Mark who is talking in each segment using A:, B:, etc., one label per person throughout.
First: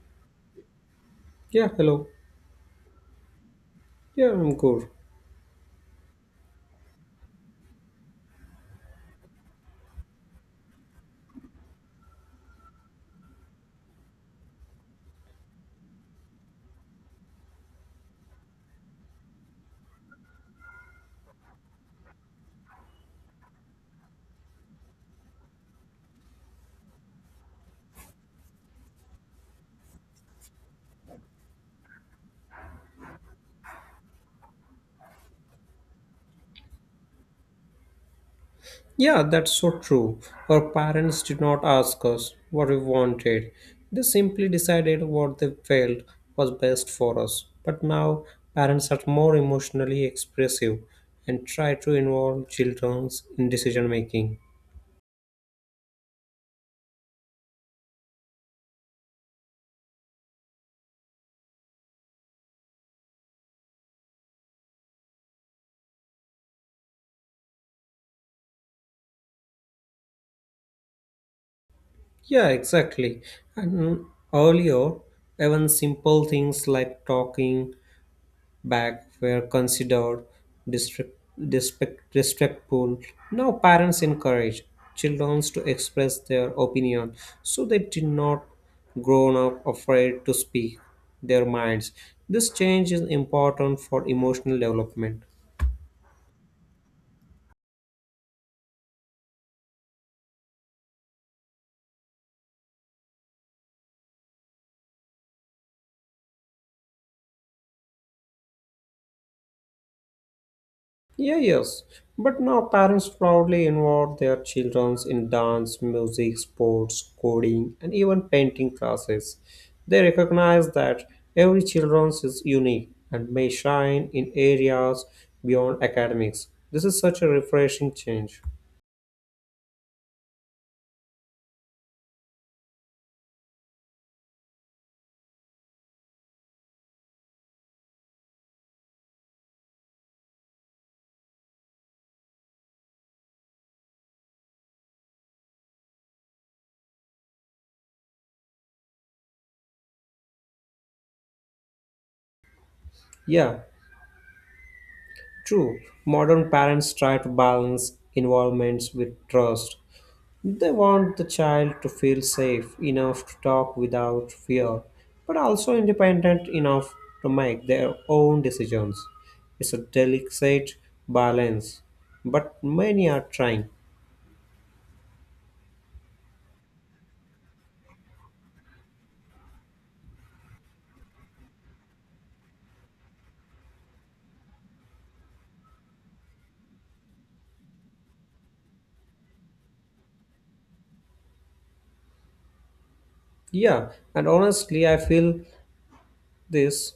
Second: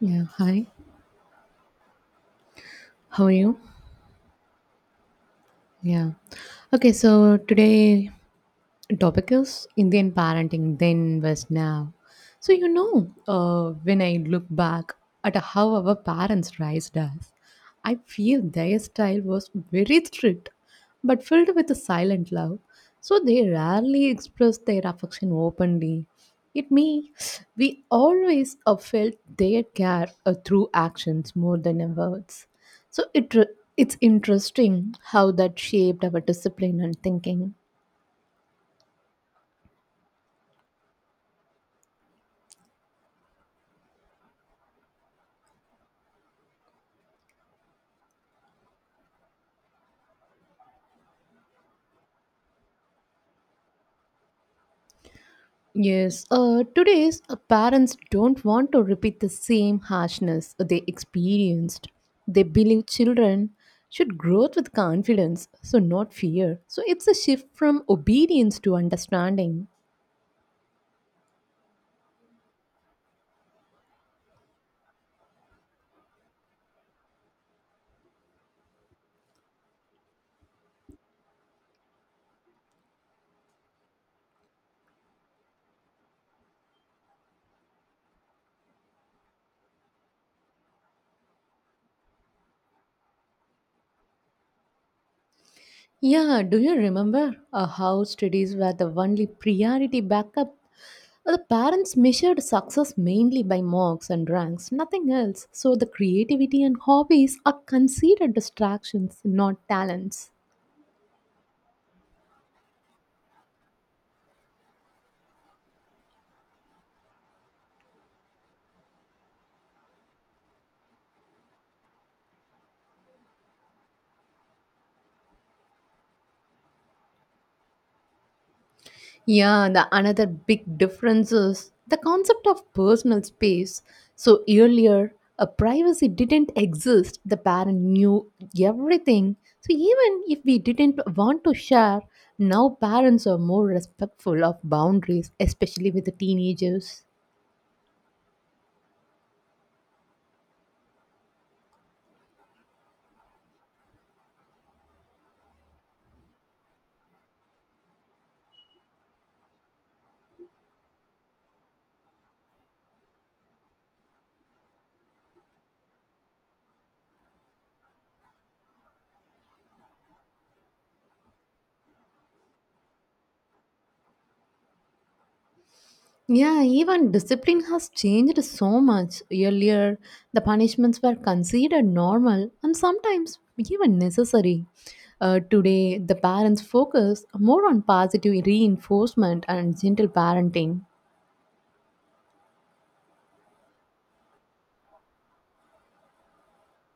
A: Yeah, hi.
B: Yeah, hello.
A: How are you?
B: Yeah, I'm good.
A: Yeah. Okay, so today topic is Indian parenting then versus now. So when I look back at how our parents raised us, I feel their style was very strict, but filled with a silent love. So they rarely expressed their affection openly. It me, we always felt their care through actions more than in words. So it's interesting how that shaped our discipline and thinking.
B: Yeah, that's so true. Our parents did not ask us what we wanted. They simply decided what they felt was best for us. But now, parents are more emotionally expressive and try to involve children in decision making.
A: Yes, today's parents don't want to repeat the same harshness they experienced. They believe children should grow with confidence, so not fear. So it's a shift from obedience to understanding.
B: Yeah, exactly. And earlier, even simple things like talking back were considered disrespect, disrespectful. Now parents encourage children to express their opinion, so they did not grown up afraid to speak their minds. This change is important for emotional development.
A: Yeah, do you remember how studies were the only priority backup? The parents measured success mainly by marks and ranks, nothing else. So the creativity and hobbies are considered distractions, not talents.
B: Yeah, yes. But now parents proudly involve their children in dance, music, sports, coding, and even painting classes. They recognize that every child is unique and may shine in areas beyond academics. This is such a refreshing change.
A: Yeah, the another big difference is the concept of personal space. So earlier, a privacy didn't exist. The parent knew everything. So even if we didn't want to share, now parents are more respectful of boundaries, especially with the teenagers.
B: Yeah, true. Modern parents try to balance involvements with trust. They want the child to feel safe enough to talk without fear, but also independent enough to make their own decisions. It's a delicate balance, but many are trying.
A: Yeah, even discipline has changed so much. Earlier, the punishments were considered normal and sometimes even necessary. Today, the parents focus more on positive reinforcement and gentle parenting.
B: Yeah, and honestly, I feel this.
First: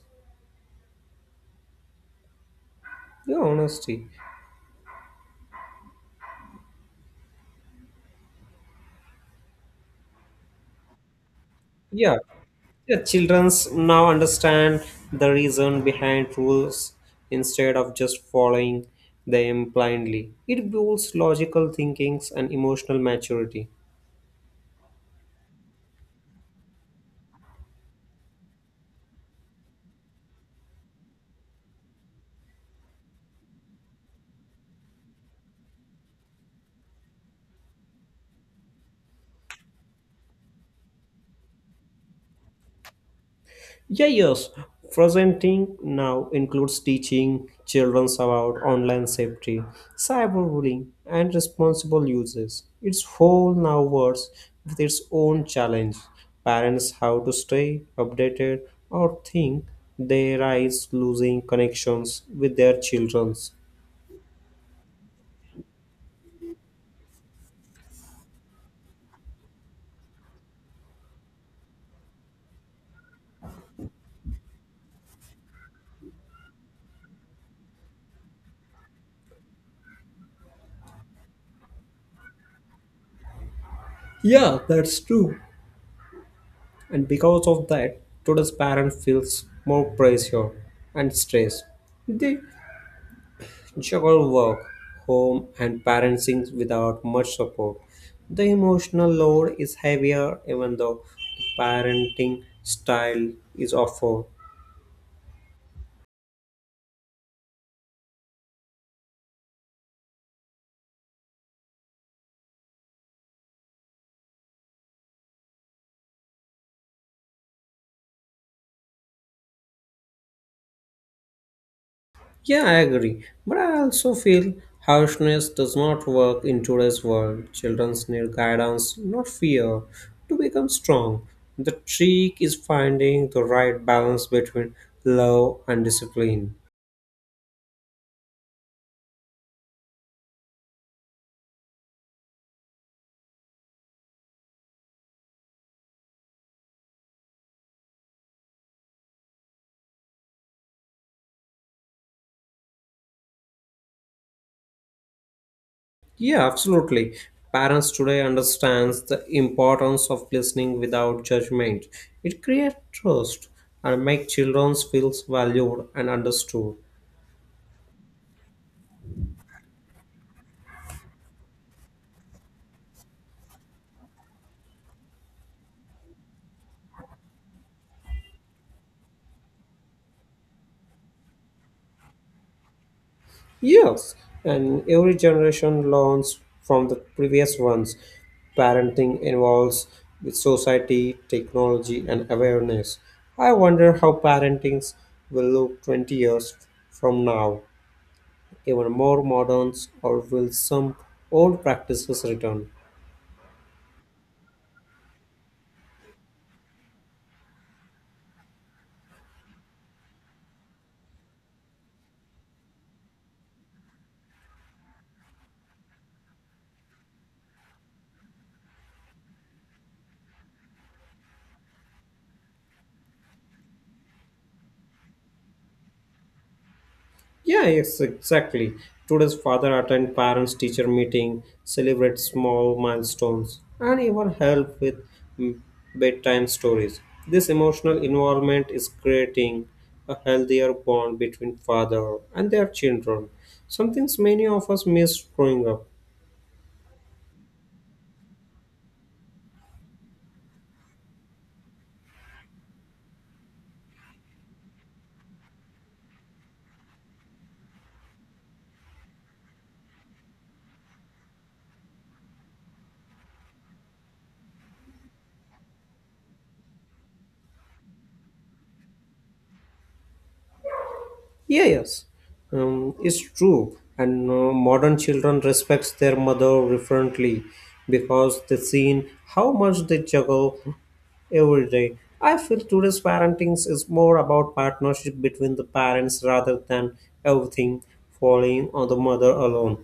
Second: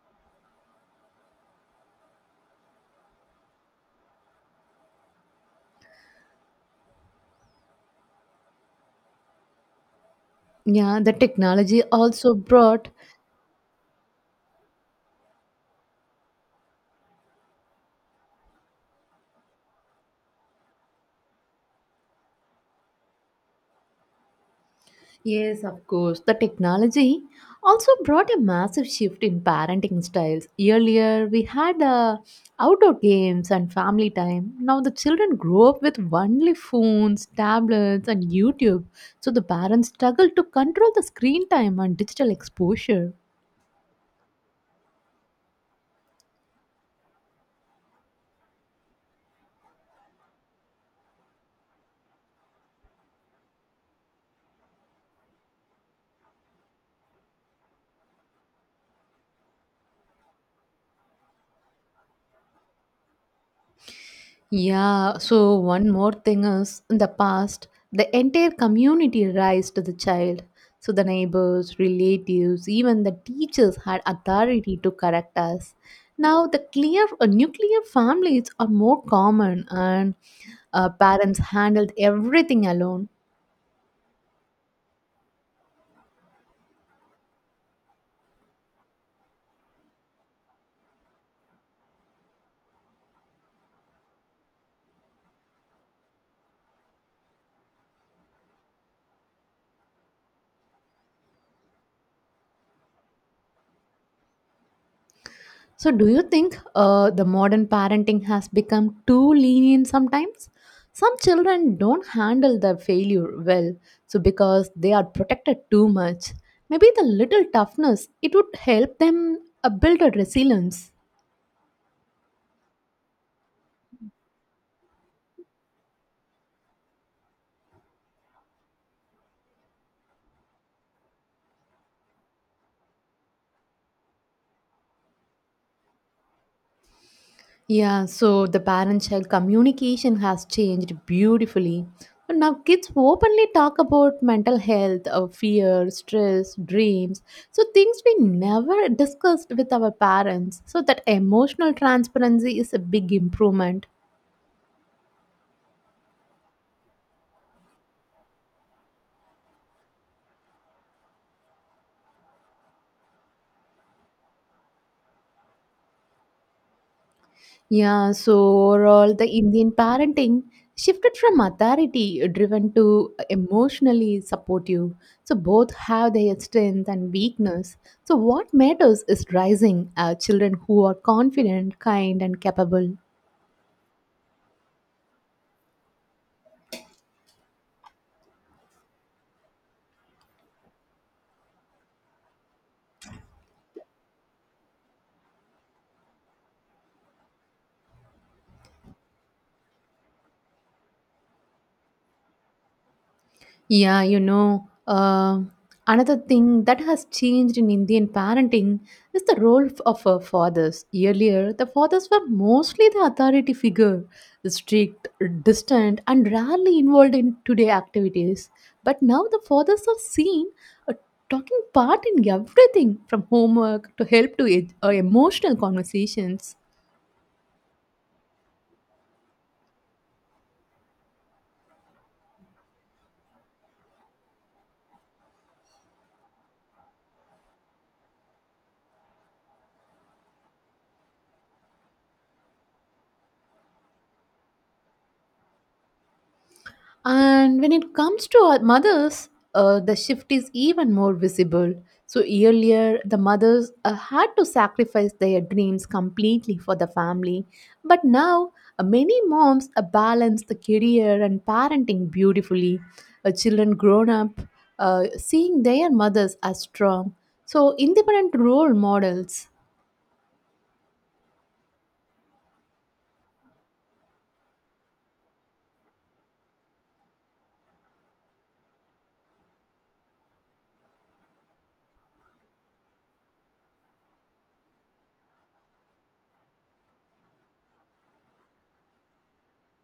B: Yeah, honesty.
A: Yeah, the technology
B: Yeah,
A: also brought
B: yeah. Childrens now understand the reason behind rules instead of just following them blindly. It builds logical thinkings and emotional maturity.
A: Yes, of course. The technology also brought a massive shift in parenting styles. Earlier, we had outdoor games and family time. Now, the children grow up with only phones, tablets, and YouTube. So, the parents struggle to control the screen time and digital exposure.
B: Yeah, yes. Presenting now includes teaching children about online safety, cyberbullying, and responsible uses. Its whole now works with its own challenge. Parents have to stay updated or think they rise losing connections with their children's.
A: Yeah, so one more thing is in the past, the entire community raised the child. So the neighbors, relatives, even the teachers had authority to correct us. Now the clear nuclear families are more common and parents handled everything alone.
B: Yeah, that's true. And because of that, today's parent feels more pressure and stress. They juggle work, home, and parenting without much support. The emotional load is heavier, even though the parenting style is awful.
A: So, do you think the modern parenting has become too lenient sometimes? Some children don't handle their failure well, so because they are protected too much. Maybe the little toughness it would help them build a resilience.
B: Yeah, I agree, but I also feel harshness does not work in today's world. Children need guidance, not fear, to become strong. The trick is finding the right balance between love and discipline.
A: Yeah, so the parent child communication has changed beautifully. But now kids openly talk about mental health, fear, stress, dreams. So things we never discussed with our parents. So that emotional transparency is a big improvement.
B: Yeah, absolutely. Parents today understands the importance of listening without judgment. It creates trust and make children feel valued and understood.
A: Yeah, so overall, the Indian parenting shifted from authority driven to emotionally supportive. So both have their strength and weakness. So what matters is raising children who are confident, kind, and capable.
B: Yes, and every generation learns from the previous ones. Parenting involves with society, technology, and awareness. I wonder how parentings will look 20 years from now. Even more moderns, or will some old practices return?
A: Yeah, another thing that has changed in Indian parenting is the role of fathers. Earlier, the fathers were mostly the authority figure, strict, distant, and rarely involved in today activities. But now the fathers are seen uh, talking part in everything from homework to help to emotional conversations.
B: Yeah, yes, exactly. Today's father attend parents teacher meeting, celebrate small milestones, and even help with mm, bedtime stories. This emotional involvement is creating a healthier bond between father and their children. Something many of us miss growing up.
A: And when it comes to our mothers, the shift is even more visible. So, earlier, the mothers had to sacrifice their dreams completely for the family. But now, many moms balance the career and parenting beautifully. Children grown up, seeing their mothers as strong. So, independent role models.
B: Yeah, yes, it's true. And modern children respects their mother differently because they seen how much they juggle every day. I feel today's parenting is more about partnership between the parents rather than everything falling on the mother alone.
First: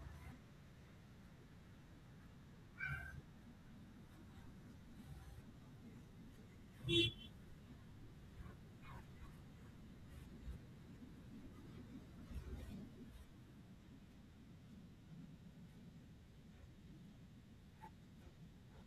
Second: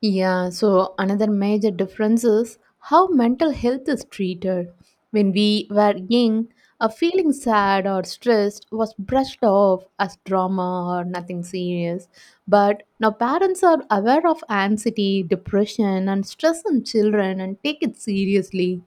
A: Yeah, so another major difference is how mental health is treated. When we were young, a feeling sad or stressed was brushed off as drama or nothing serious. But now parents are aware of anxiety, depression, and stress in children and take it seriously.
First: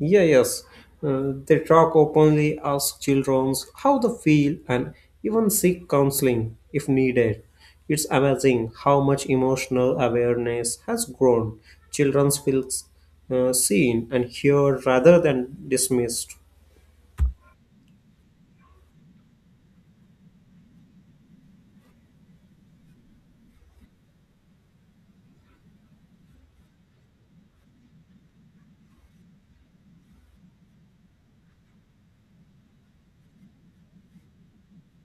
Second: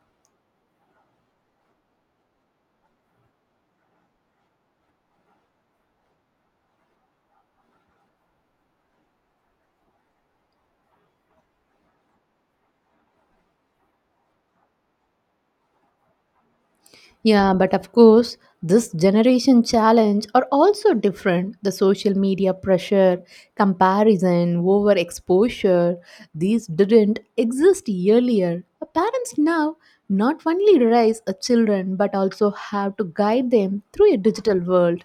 B: Yeah, yes, they talk openly, ask children how they feel, and even seek counseling if needed. It's amazing how much emotional awareness has grown. Children feel seen and heard rather than dismissed.
A: Yeah, but of course, this generation challenge are also different. The social media pressure, comparison, overexposure, these didn't exist earlier. The Parents now not only raise a children but also have to guide them through a digital world.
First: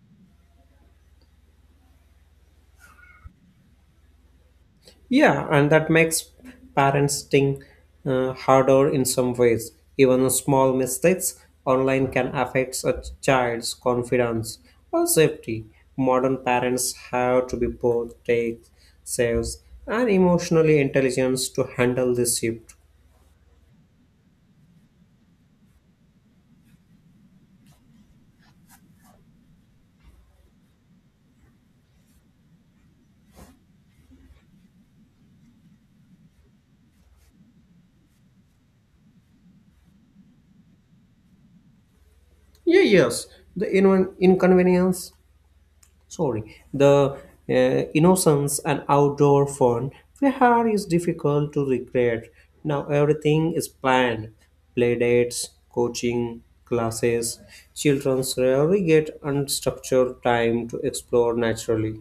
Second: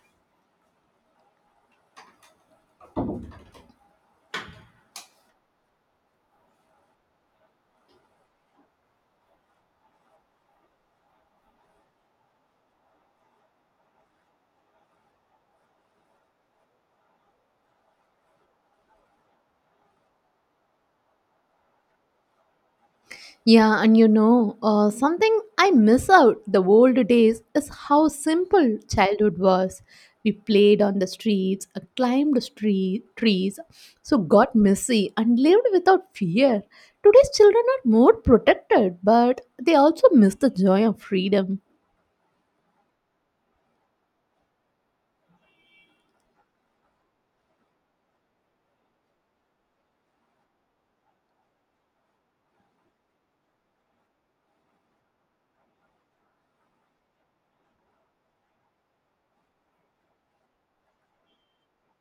B: Yeah, and that makes parenting harder in some ways. Even small mistakes online can affect a child's confidence or safety. Modern parents have to be both tech saves and emotionally intelligent to handle this shift.
A: Yeah, something I miss out the old days is how simple childhood was. We played on the streets, climbed trees, so got messy and lived without fear. Today's children are more protected, but they also miss the joy of freedom.
B: Yeah, yes, the inconvenience sorry, the uh, innocence and outdoor fun we had is difficult to recreate. Now everything is planned. Play dates, coaching, classes. Children rarely get unstructured time to explore naturally.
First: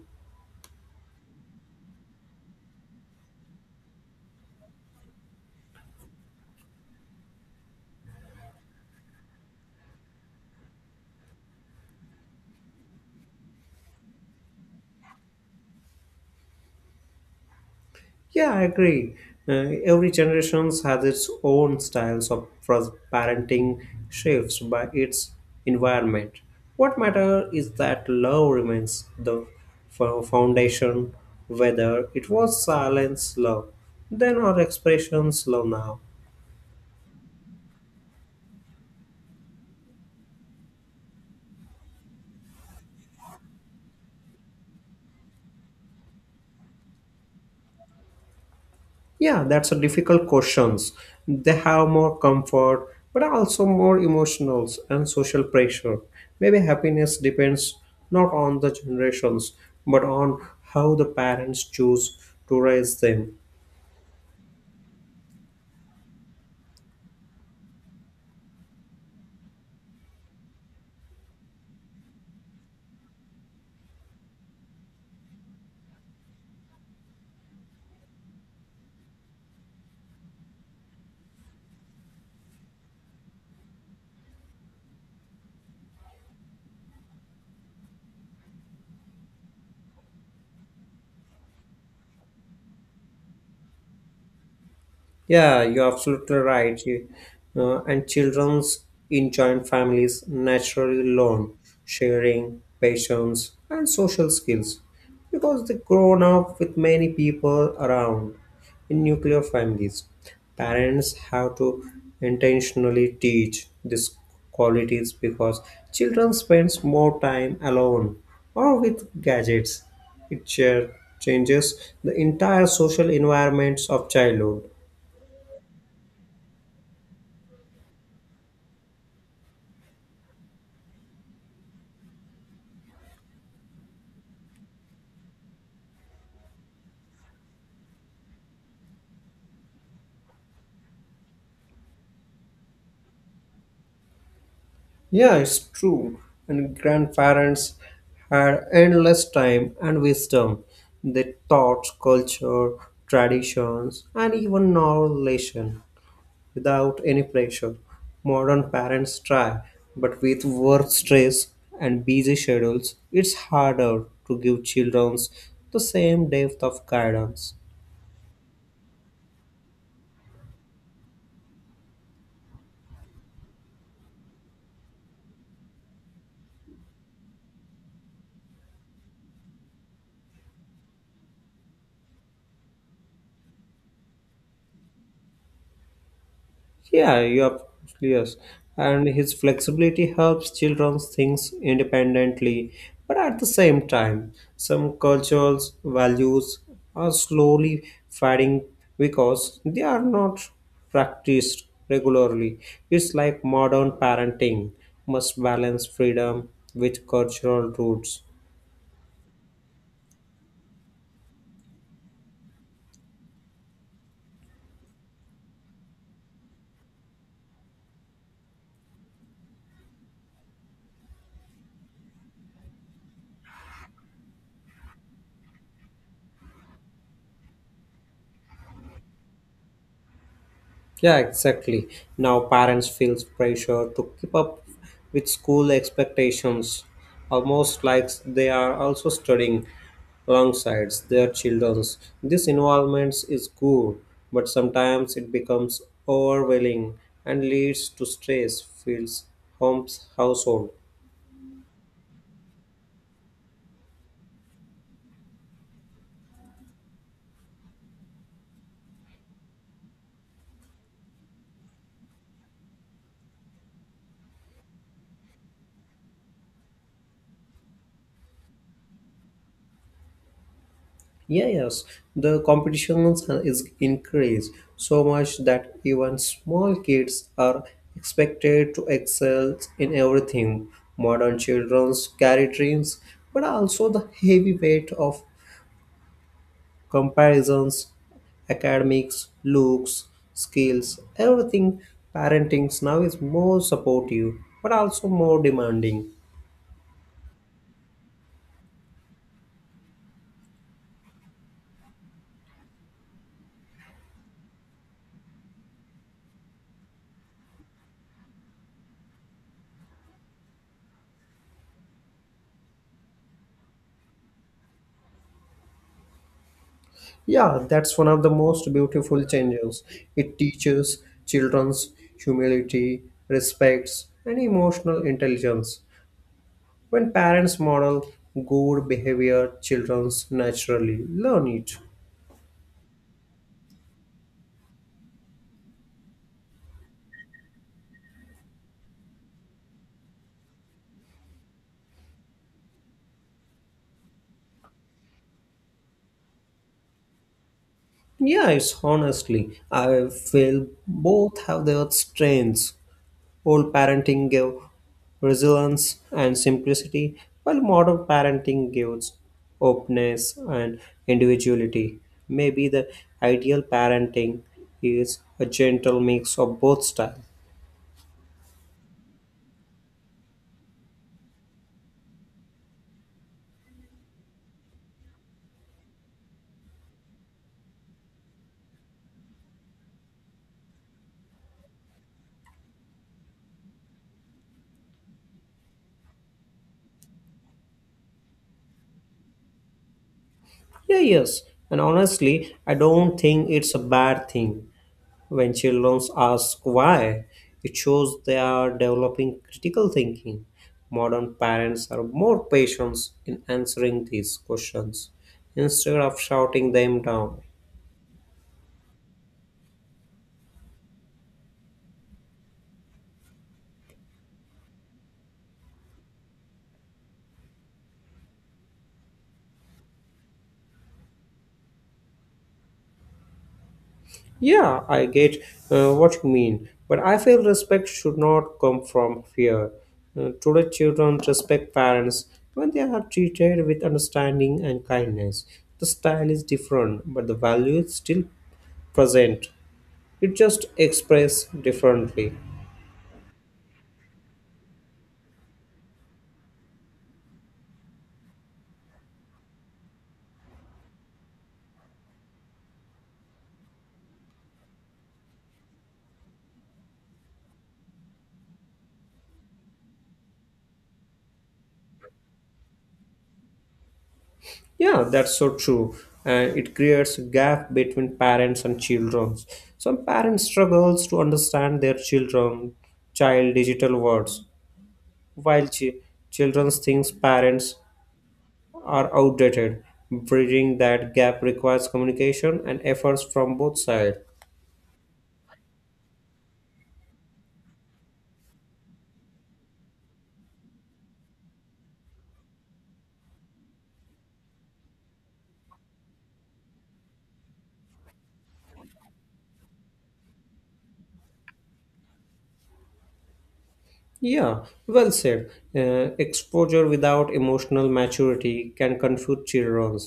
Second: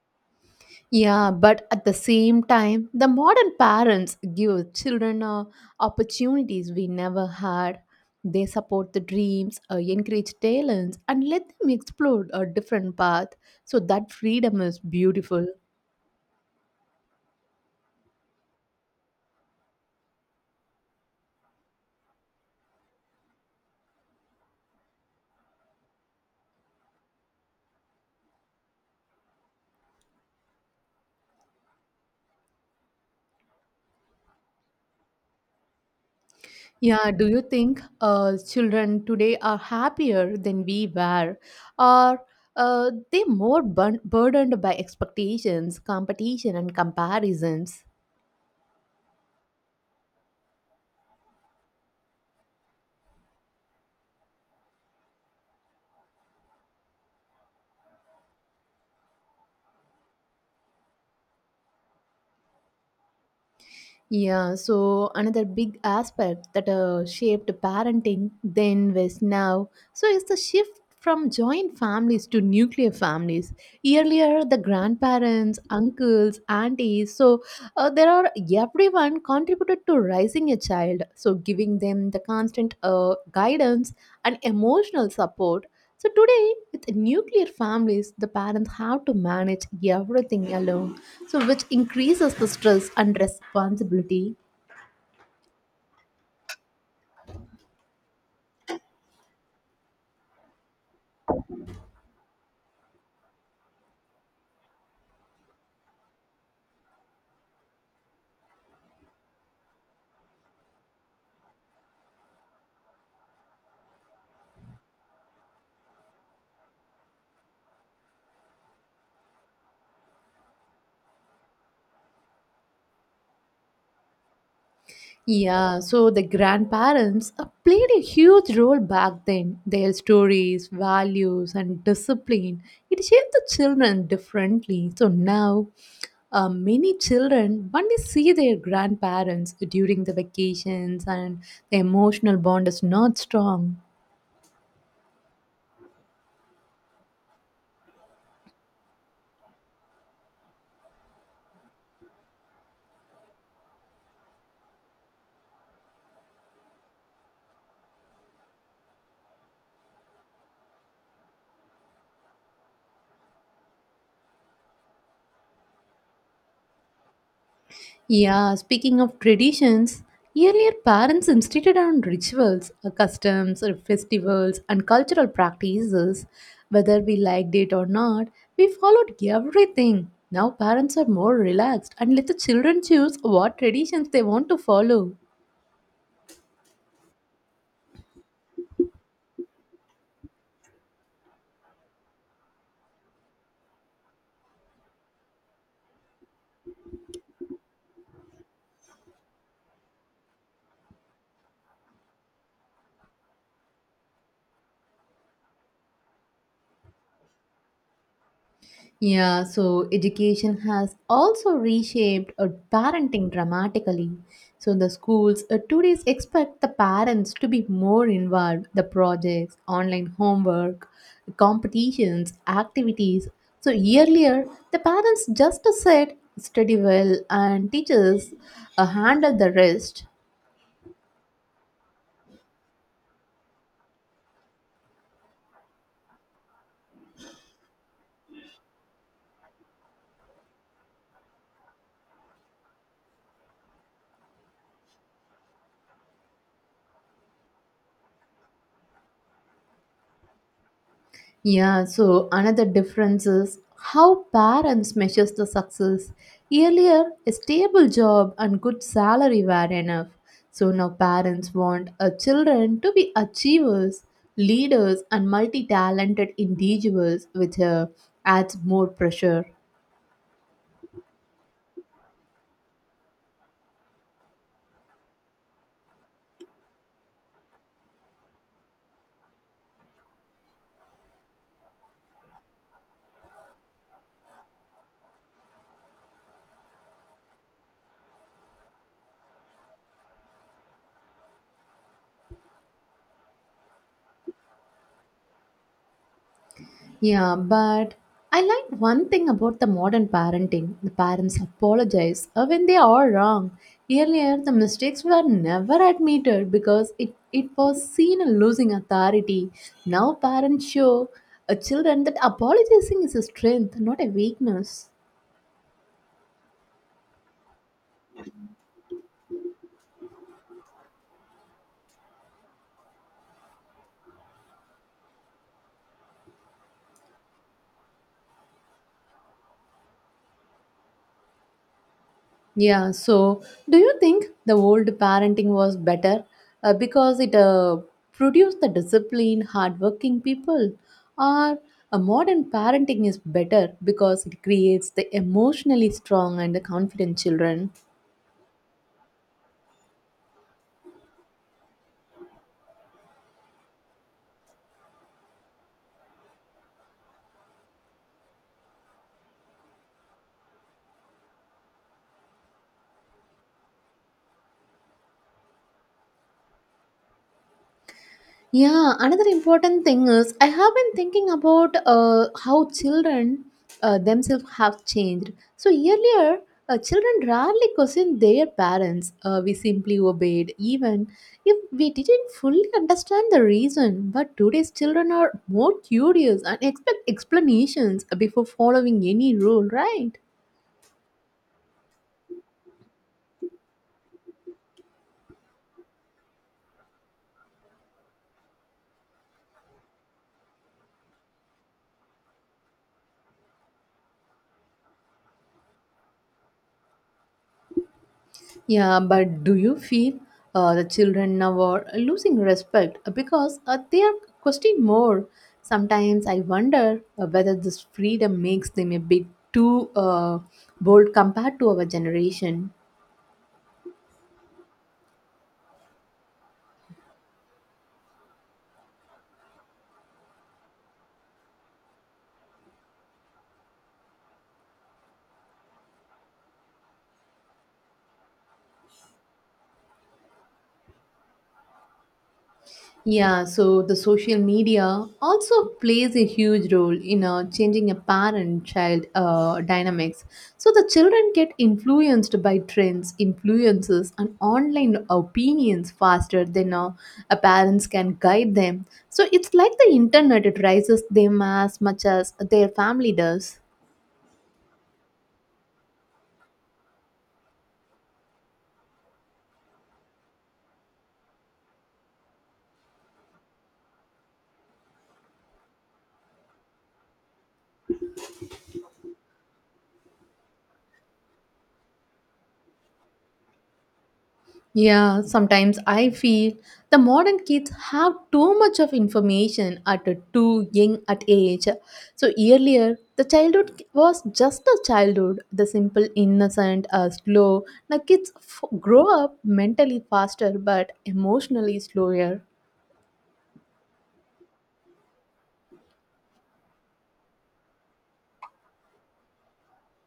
A: Yeah, but at the same time, the modern parents give children opportunities we never had. They support the dreams, encourage talents, and let them explore a different path. So that freedom is beautiful.
B: Yeah, I agree. Every generations has its own styles of parenting shapes by its environment. What matter is that love remains the foundation, whether it was silence love then or expressions love now.
A: Yeah, do you think children today are happier than we were? Or they more burdened by expectations, competition, and comparisons?
B: Yeah, that's a difficult questions. They have more comfort, but also more emotionals and social pressure. Maybe happiness depends not on the generations, but on how the parents choose to raise them.
A: Yeah, so another big aspect that shaped parenting then was now. So is the shift from joint families to nuclear families. Earlier, the grandparents, uncles, aunties, so there are everyone contributed to raising a child. So giving them the constant guidance and emotional support. So today, with nuclear families, the parents have to manage everything alone, so which increases the stress and responsibility.
B: Yeah, you're absolutely right. And children's in joint families naturally learn sharing, patience, and social skills because they grown up with many people around. In nuclear families, parents have to intentionally teach these qualities because children spends more time alone or with gadgets. It changes the entire social environments of childhood.
A: Yeah, so the grandparents played a huge role back then. Their stories, values, and discipline it shaped the children differently. So now, many children only see their grandparents during the vacations, and the emotional bond is not strong.
B: Yeah, it's true. And grandparents had endless time and wisdom. They taught culture, traditions, and even knowledge without any pressure. Modern parents try, but with work stress and busy schedules, it's harder to give children the same depth of guidance.
A: Yeah, speaking of traditions, earlier parents insisted on rituals, customs, or festivals, and cultural practices. Whether we liked it or not, we followed everything. Now parents are more relaxed and let the children choose what traditions they want to follow.
B: Yeah, you are absolutely yes. And his flexibility helps children think independently, but at the same time, some cultures values are slowly fading because they are not practiced regularly. It's like modern parenting must balance freedom with cultural roots.
A: Yeah, so education has also reshaped parenting dramatically. So the schools today expect the parents to be more involved. The projects, online homework, competitions, activities. So earlier, the parents just said study well and teachers handle the rest.
B: Yeah, exactly. Now parents feels pressure to keep up with school expectations, almost like they are also studying alongside their children's. This involvement is good, but sometimes it becomes overwhelming and leads to stress, feels homes household.
A: Yeah, so another difference is how parents measures the success. Earlier, a stable job and good salary were enough. So now parents want our children to be achievers, leaders, and multi-talented individuals, which adds more pressure.
B: Yeah, yes, the competitions is increased so much that even small kids are expected to excel in everything. Modern children carry dreams, but also the heavy weight of comparisons, academics, looks, skills, everything. Parenting now is more supportive, but also more demanding.
A: Yeah, but I like one thing about the modern parenting. The parents apologize when they are wrong. Earlier, the mistakes were never admitted because it was seen as losing authority. Now, parents show children that apologizing is a strength, not a weakness.
B: Yeah, that's one of the most beautiful changes. It teaches children's humility, respects, and emotional intelligence. When parents model good behavior, children naturally learn it.
A: Yeah, so do you think the old parenting was better because it produced the disciplined, hardworking people, or a modern parenting is better because it creates the emotionally strong and the confident children?
B: Yeah, it's honestly, I feel both have their strengths. Old parenting gave resilience and simplicity, while modern parenting gives openness and individuality. Maybe the ideal parenting is a gentle mix of both styles.
A: Yeah, another important thing is I have been thinking about how children themselves have changed. So earlier, children rarely questioned their parents. We simply obeyed, even if we didn't fully understand the reason. But today's children are more curious and expect explanations before following any rule, right?
B: Yeah, yes. And honestly, I don't think it's a bad thing. When children ask why, it shows they are developing critical thinking. Modern parents are more patient in answering these questions instead of shouting them down.
A: Yeah, but do you feel the children now are losing respect because they are questioning more? Sometimes I wonder whether this freedom makes them a bit too bold compared to our generation.
B: Yeah, I get what you mean, but I feel respect should not come from fear. Today, children respect parents when they are treated with understanding and kindness. The style is different, but the value is still present. It just expressed differently.
A: Yeah, so the social media also plays a huge role in changing a parent-child dynamics. So the children get influenced by trends, influences, and online opinions faster than a parents can guide them. So it's like the internet; it raises them as much as their family does.
B: Yeah, that's so true. And it creates a gap between parents and children. Some parents struggles to understand their children child digital words, while children thinks parents are outdated. Bridging that gap requires communication and efforts from both sides.
A: Yeah, sometimes I feel the modern kids have too much of information at a too young at age. So earlier, the childhood was just a childhood, the simple, innocent, slow. Now kids grow up mentally faster but emotionally slower.
B: Yeah, well said. Exposure without emotional maturity can confuse children.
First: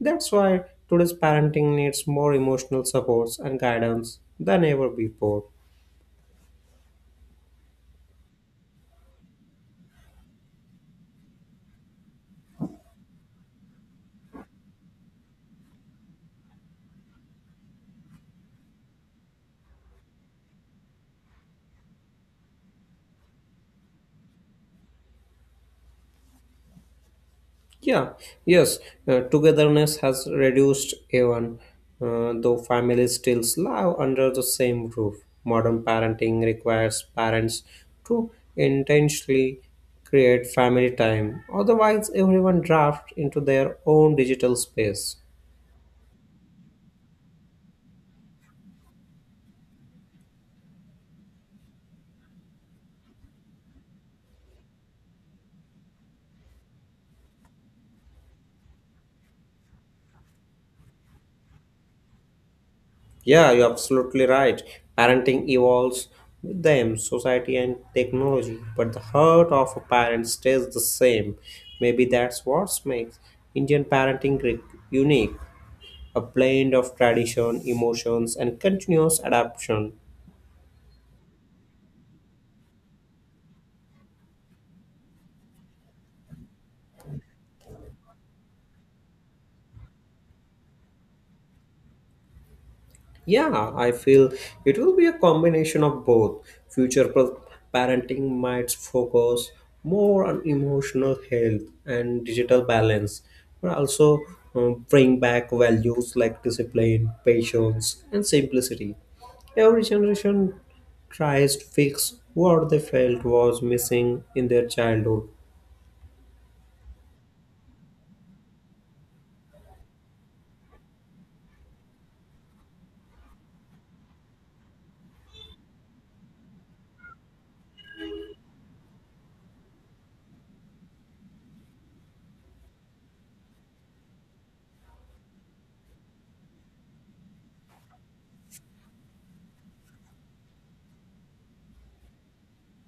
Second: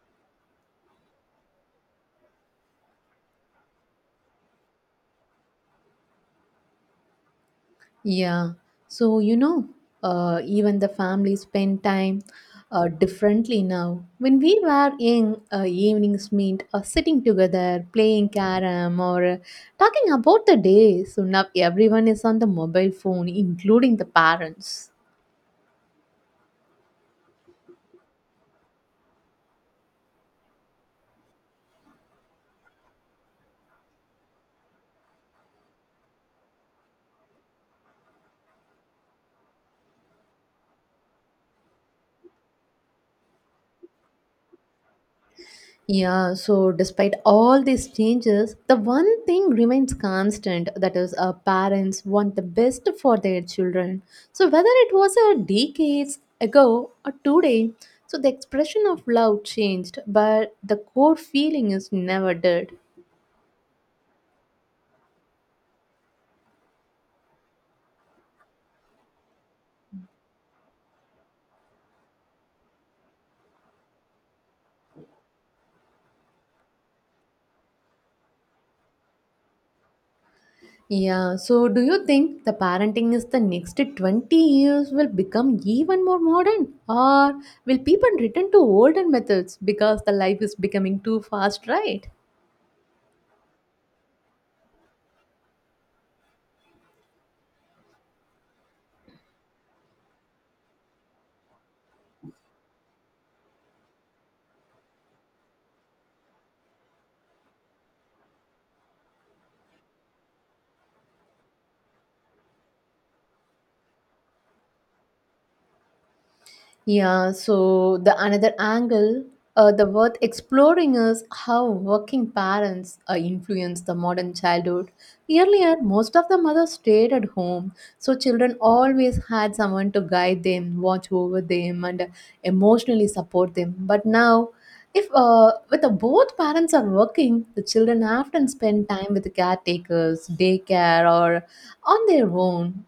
B: That's why today's parenting needs more emotional supports and guidance than ever before.
A: Yeah. So, even the family spend time differently now. When we were young, evenings meant sitting together, playing carom, or talking about the day. So now everyone is on the mobile phone, including the parents.
B: Yeah, yes, togetherness has reduced even though families still live under the same roof. Modern parenting requires parents to intentionally create family time; otherwise, everyone drafts into their own digital space.
A: Yeah, so despite all these changes, the one thing remains constant that is, our parents want the best for their children. So, whether it was a decades ago or today, so the expression of love changed, but the core feeling is never dead.
B: Yeah, you're absolutely right. Parenting evolves with them, society and technology, but the heart of a parent stays the same. Maybe that's what makes Indian parenting unique, a blend of tradition, emotions, and continuous adaptation.
A: Yeah, so do you think the parenting is the next 20 years will become even more modern, or will people return to older methods because the life is becoming too fast, right?
B: Yeah, I feel it will be a combination of both. Future parenting might focus more on emotional health and digital balance, but also bring back values like discipline, patience, and simplicity. Every generation tries to fix what they felt was missing in their childhood.
A: Yeah, so the another angle the worth exploring is how working parents influence the modern childhood. Earlier, most of the mothers stayed at home, so children always had someone to guide them, watch over them, and emotionally support them. But now, if with the both parents are working, the children often spend time with the caretakers, daycare, or on their own.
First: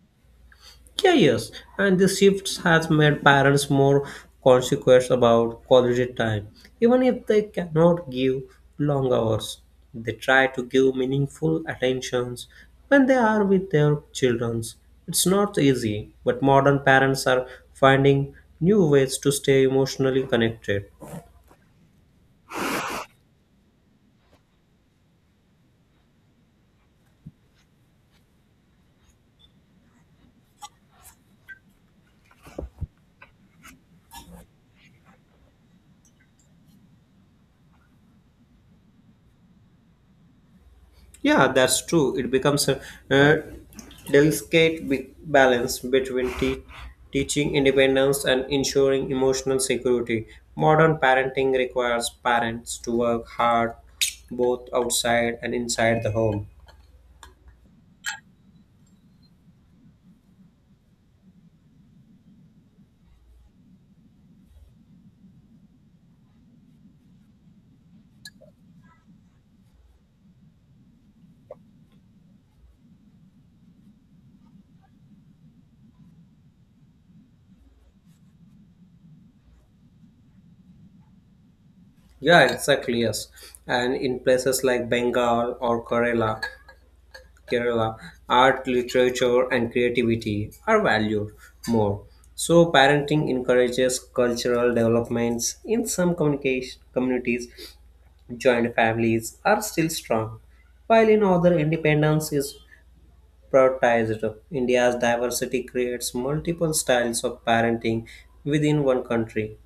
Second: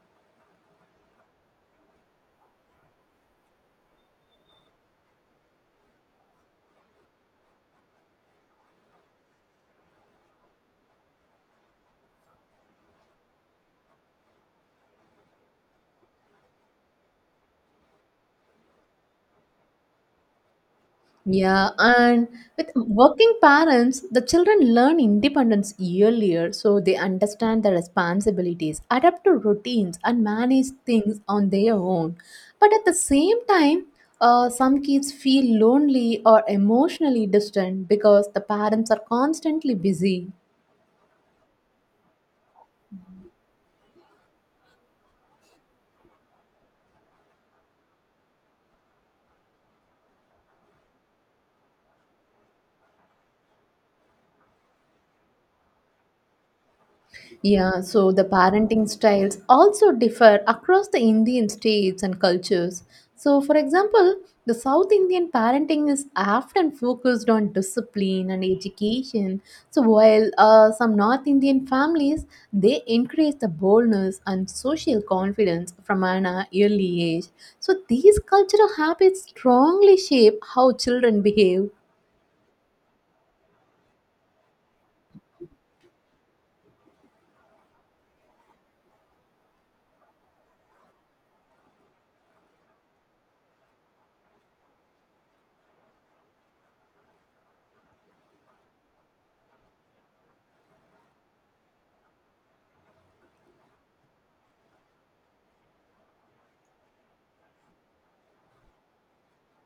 B: Yeah, yes, and this shift has made parents more conscious about quality time. Even if they cannot give long hours, they try to give meaningful attentions when they are with their children. It's not easy, but modern parents are finding new ways to stay emotionally connected.
A: Yeah, and with working parents, the children learn independence earlier so they understand the responsibilities, adapt to routines, and manage things on their own. But at the same time, some kids feel lonely or emotionally distant because the parents are constantly busy.
B: Yeah, that's true. It becomes a uh, delicate balance between teaching independence and ensuring emotional security. Modern parenting requires parents to work hard both outside and inside the home.
A: Yeah, so the parenting styles also differ across the Indian states and cultures. So, for example, the South Indian parenting is often focused on discipline and education. So, while some North Indian families they encourage the boldness and social confidence from an early age. So, these cultural habits strongly shape how children behave.
B: Yeah, exactly. Yes, and in places like Bengal or Kerala, art, literature, and creativity are valued more. So, parenting encourages cultural developments. In some communication communities, joint families are still strong, while in other, independence is prioritized. India's diversity creates multiple styles of parenting within one country.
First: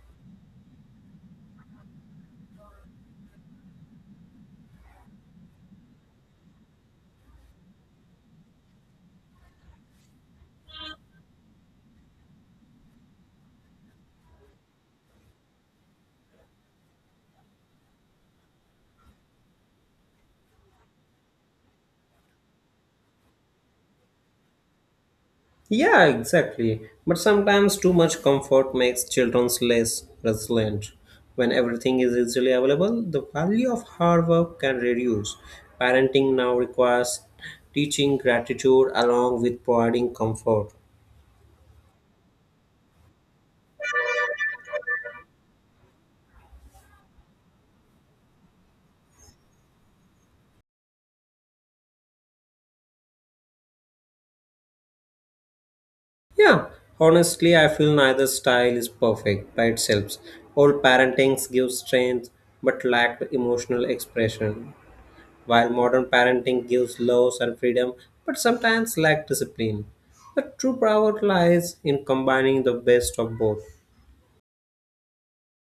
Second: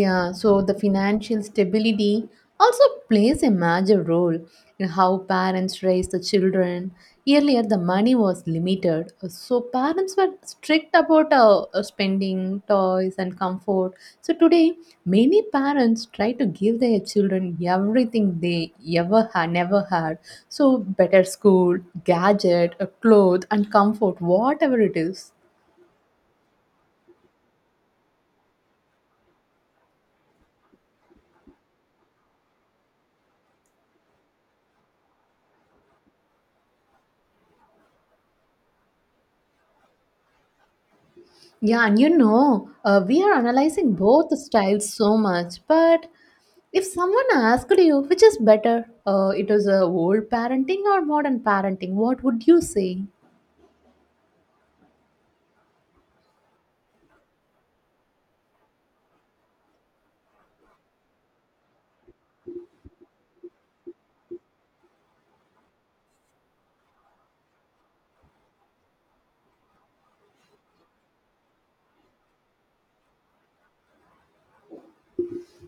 A: Yeah, so the financial stability also plays a major role in how parents raise the children. Earlier, the money was limited, so parents were strict about spending, toys, and comfort. So today, many parents try to give their children everything they ever had, never had. So better school, gadget, a cloth, and comfort, whatever it is.
B: Yeah, exactly. But sometimes too much comfort makes children less resilient. When everything is easily available, the value of hard work can reduce. Parenting now requires teaching gratitude along with providing comfort.
A: Yeah, we are analyzing both styles so much, but if someone asked you which is better, it was old parenting or modern parenting, what would you say?
B: Yeah, honestly, I feel neither style is perfect by itself. All parentings give strength but lack emotional expression. While modern parenting gives laws and freedom, but sometimes lacks discipline. The true power lies in combining the best of both.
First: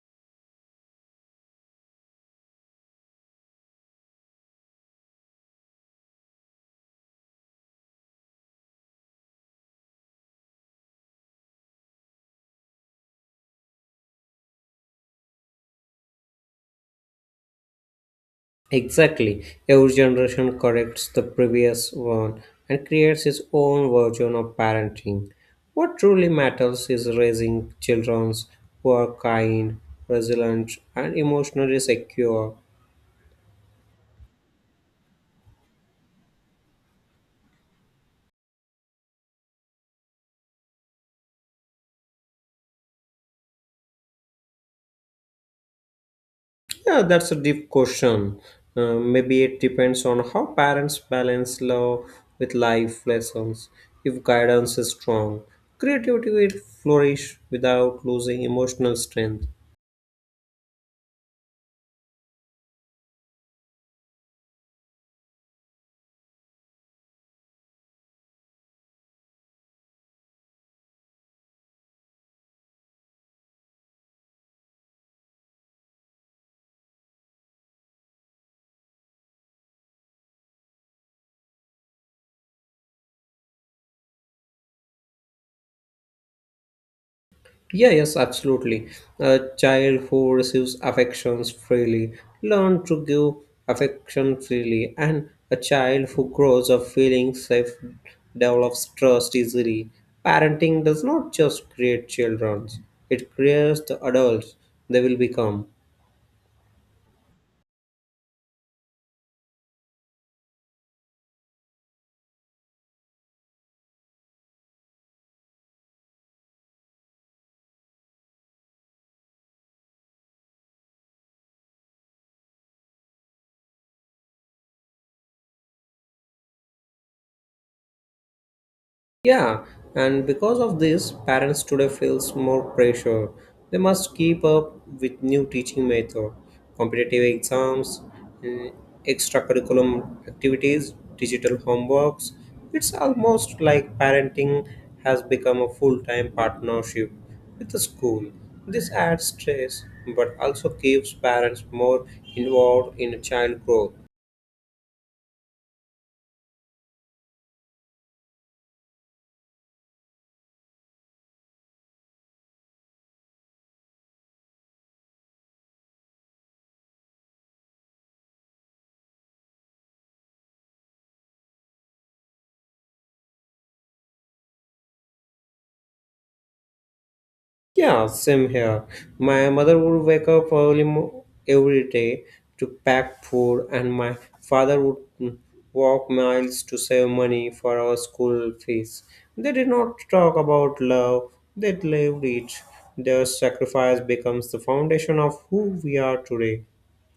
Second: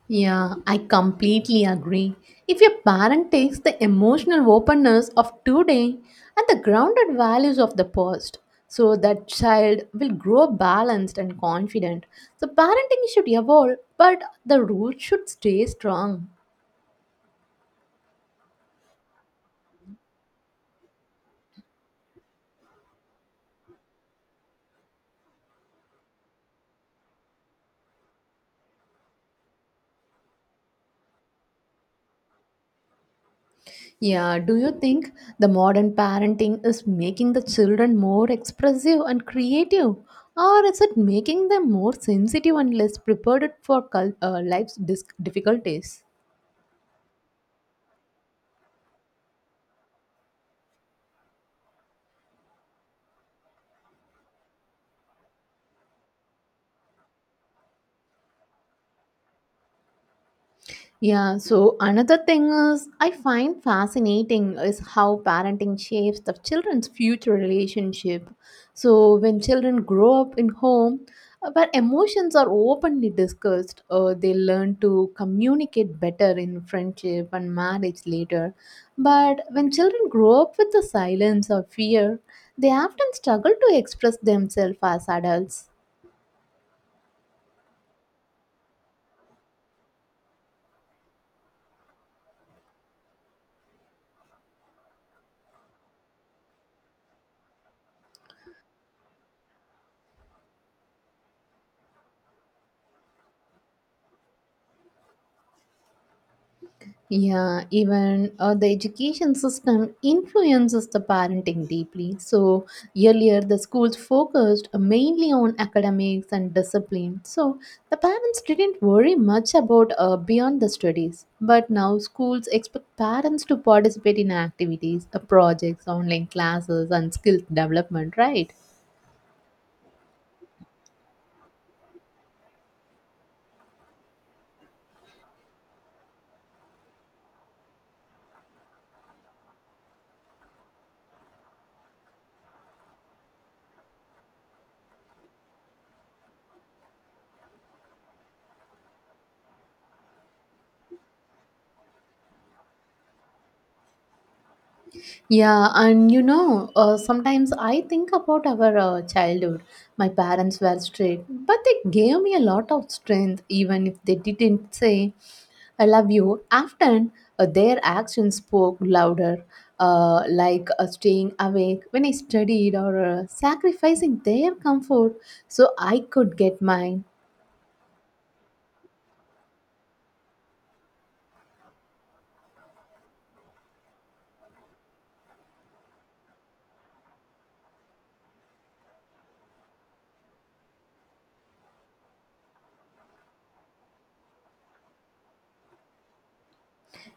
A: Yeah, I completely agree. If your parent takes the emotional openness of today and the grounded values of the past, so that child will grow balanced and confident. So parenting should evolve, but the roots should stay strong.
B: Exactly. Every generation corrects the previous one and creates its own version of parenting. What truly matters is raising children who are kind, resilient, and emotionally secure.
A: Yeah, do you think the modern parenting is making the children more expressive and creative? Or is it making them more sensitive and less prepared for life's difficulties?
B: Yeah, that's a deep question. Maybe it depends on how parents balance love with life lessons. If guidance is strong, creativity will flourish without losing emotional strength.
A: Yeah, so another thing is I find fascinating is how parenting shapes the children's future relationship. So when children grow up in home where emotions are openly discussed, they learn to communicate better in friendship and marriage later. But when children grow up with the silence or fear, they often struggle to express themselves as adults.
B: Yeah, yes, absolutely. A child who receives affections freely learn to give affection freely, and a child who grows up feeling safe develops trust easily. Parenting does not just create children; it creates the adults they will become.
A: Yeah, even the education system influences the parenting deeply. So, earlier the schools focused mainly on academics and discipline. So, the parents didn't worry much about beyond the studies. But now schools expect parents to participate in activities, projects, online classes, and skill development, right?
B: Yeah, and because of this, parents today feels more pressure. They must keep up with new teaching method, competitive exams, mm, extracurriculum activities, digital homeworks. It's almost like parenting has become a full-time partnership with the school. This adds stress, but also keeps parents more involved in child growth.
A: Yeah, sometimes I think about our childhood. My parents were strict, but they gave me a lot of strength, even if they didn't say, I love you. Often, their actions spoke louder, like staying awake when I studied or sacrificing their comfort so I could get mine.
B: Yeah, same here. My mother would wake up early every day to pack food, and my father would walk miles to save money for our school fees. They did not talk about love, they lived it. Their sacrifice becomes the foundation of who we are today.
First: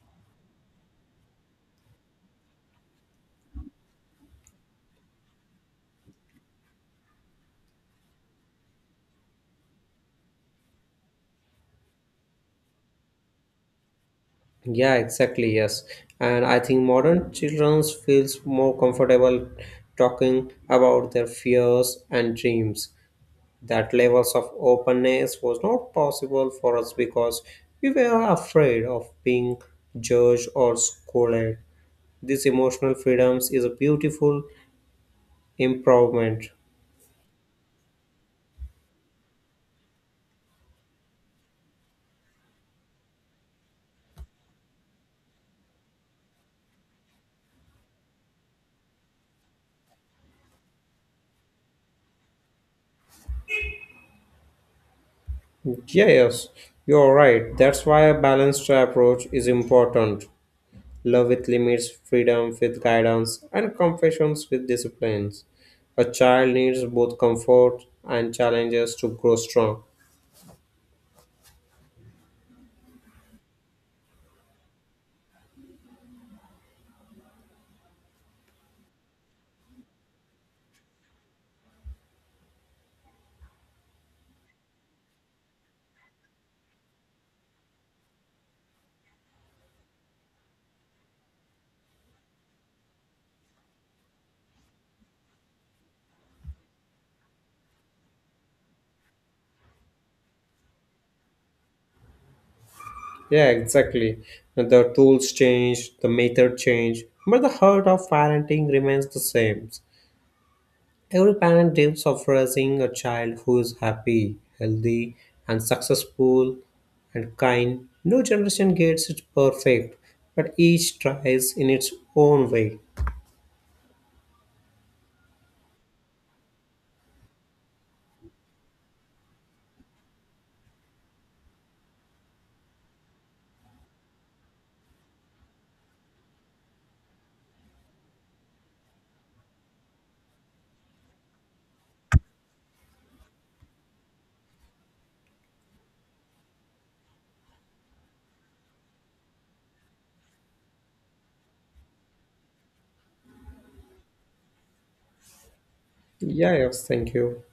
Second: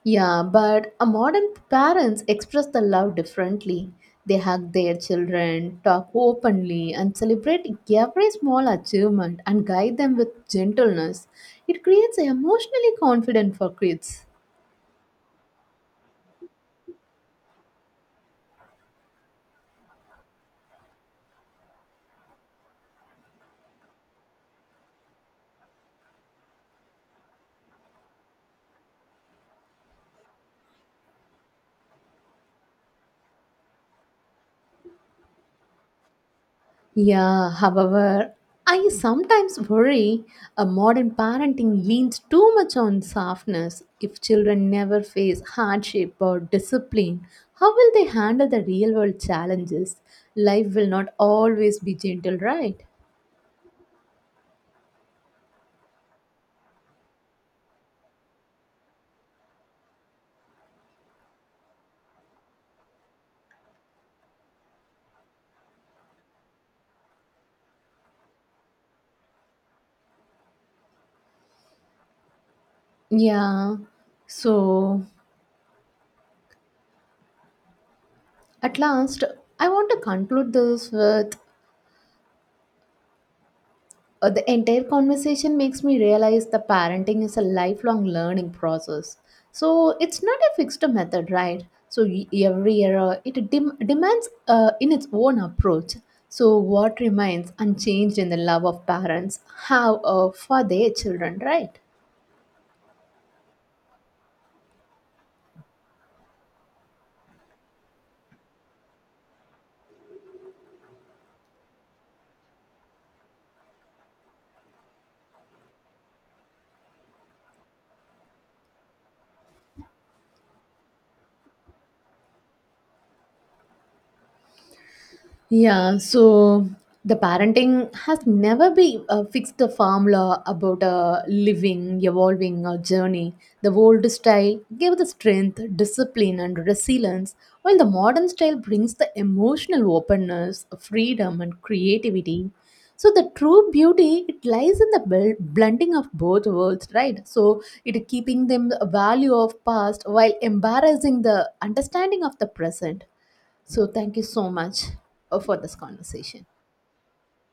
A: Yeah, but a modern parents express the love differently. They hug their children, talk openly, and celebrate every small achievement and guide them with gentleness. It creates an emotionally confident for kids.
B: Yeah, exactly, yes. And I think modern children feels more comfortable talking about their fears and dreams. That levels of openness was not possible for us because we were afraid of being judged or scolded. This emotional freedoms is a beautiful improvement.
A: Yeah, however, I sometimes worry a modern parenting leans too much on softness. If children never face hardship or discipline, how will they handle the real world challenges? Life will not always be gentle, right?
B: Yes, you're right. That's why a balanced approach is important. Love with limits, freedom with guidance, and confessions with disciplines. A child needs both comfort and challenges to grow strong.
A: Yeah. So, at last, I want to conclude this with the entire conversation makes me realize the parenting is a lifelong learning process. So it's not a fixed method, right? So every era it demands in its own approach. So what remains unchanged in the love of parents have for their children, right?
B: Yeah, exactly. The tools change, the method change, but the heart of parenting remains the same. Every parent dreams of raising a child who is happy, healthy, and successful and kind. No generation gets it perfect, but each tries in its own way.
A: Yeah, so the parenting has never been a fixed formula about a living, evolving a journey. The old style gave the strength, discipline, and resilience, while the modern style brings the emotional openness, freedom, and creativity. So the true beauty it lies in the blending of both worlds, right? So it keeping them the value of past while embarrassing the understanding of the present. So, thank you so much for this conversation.
B: Yeah, yes, thank you.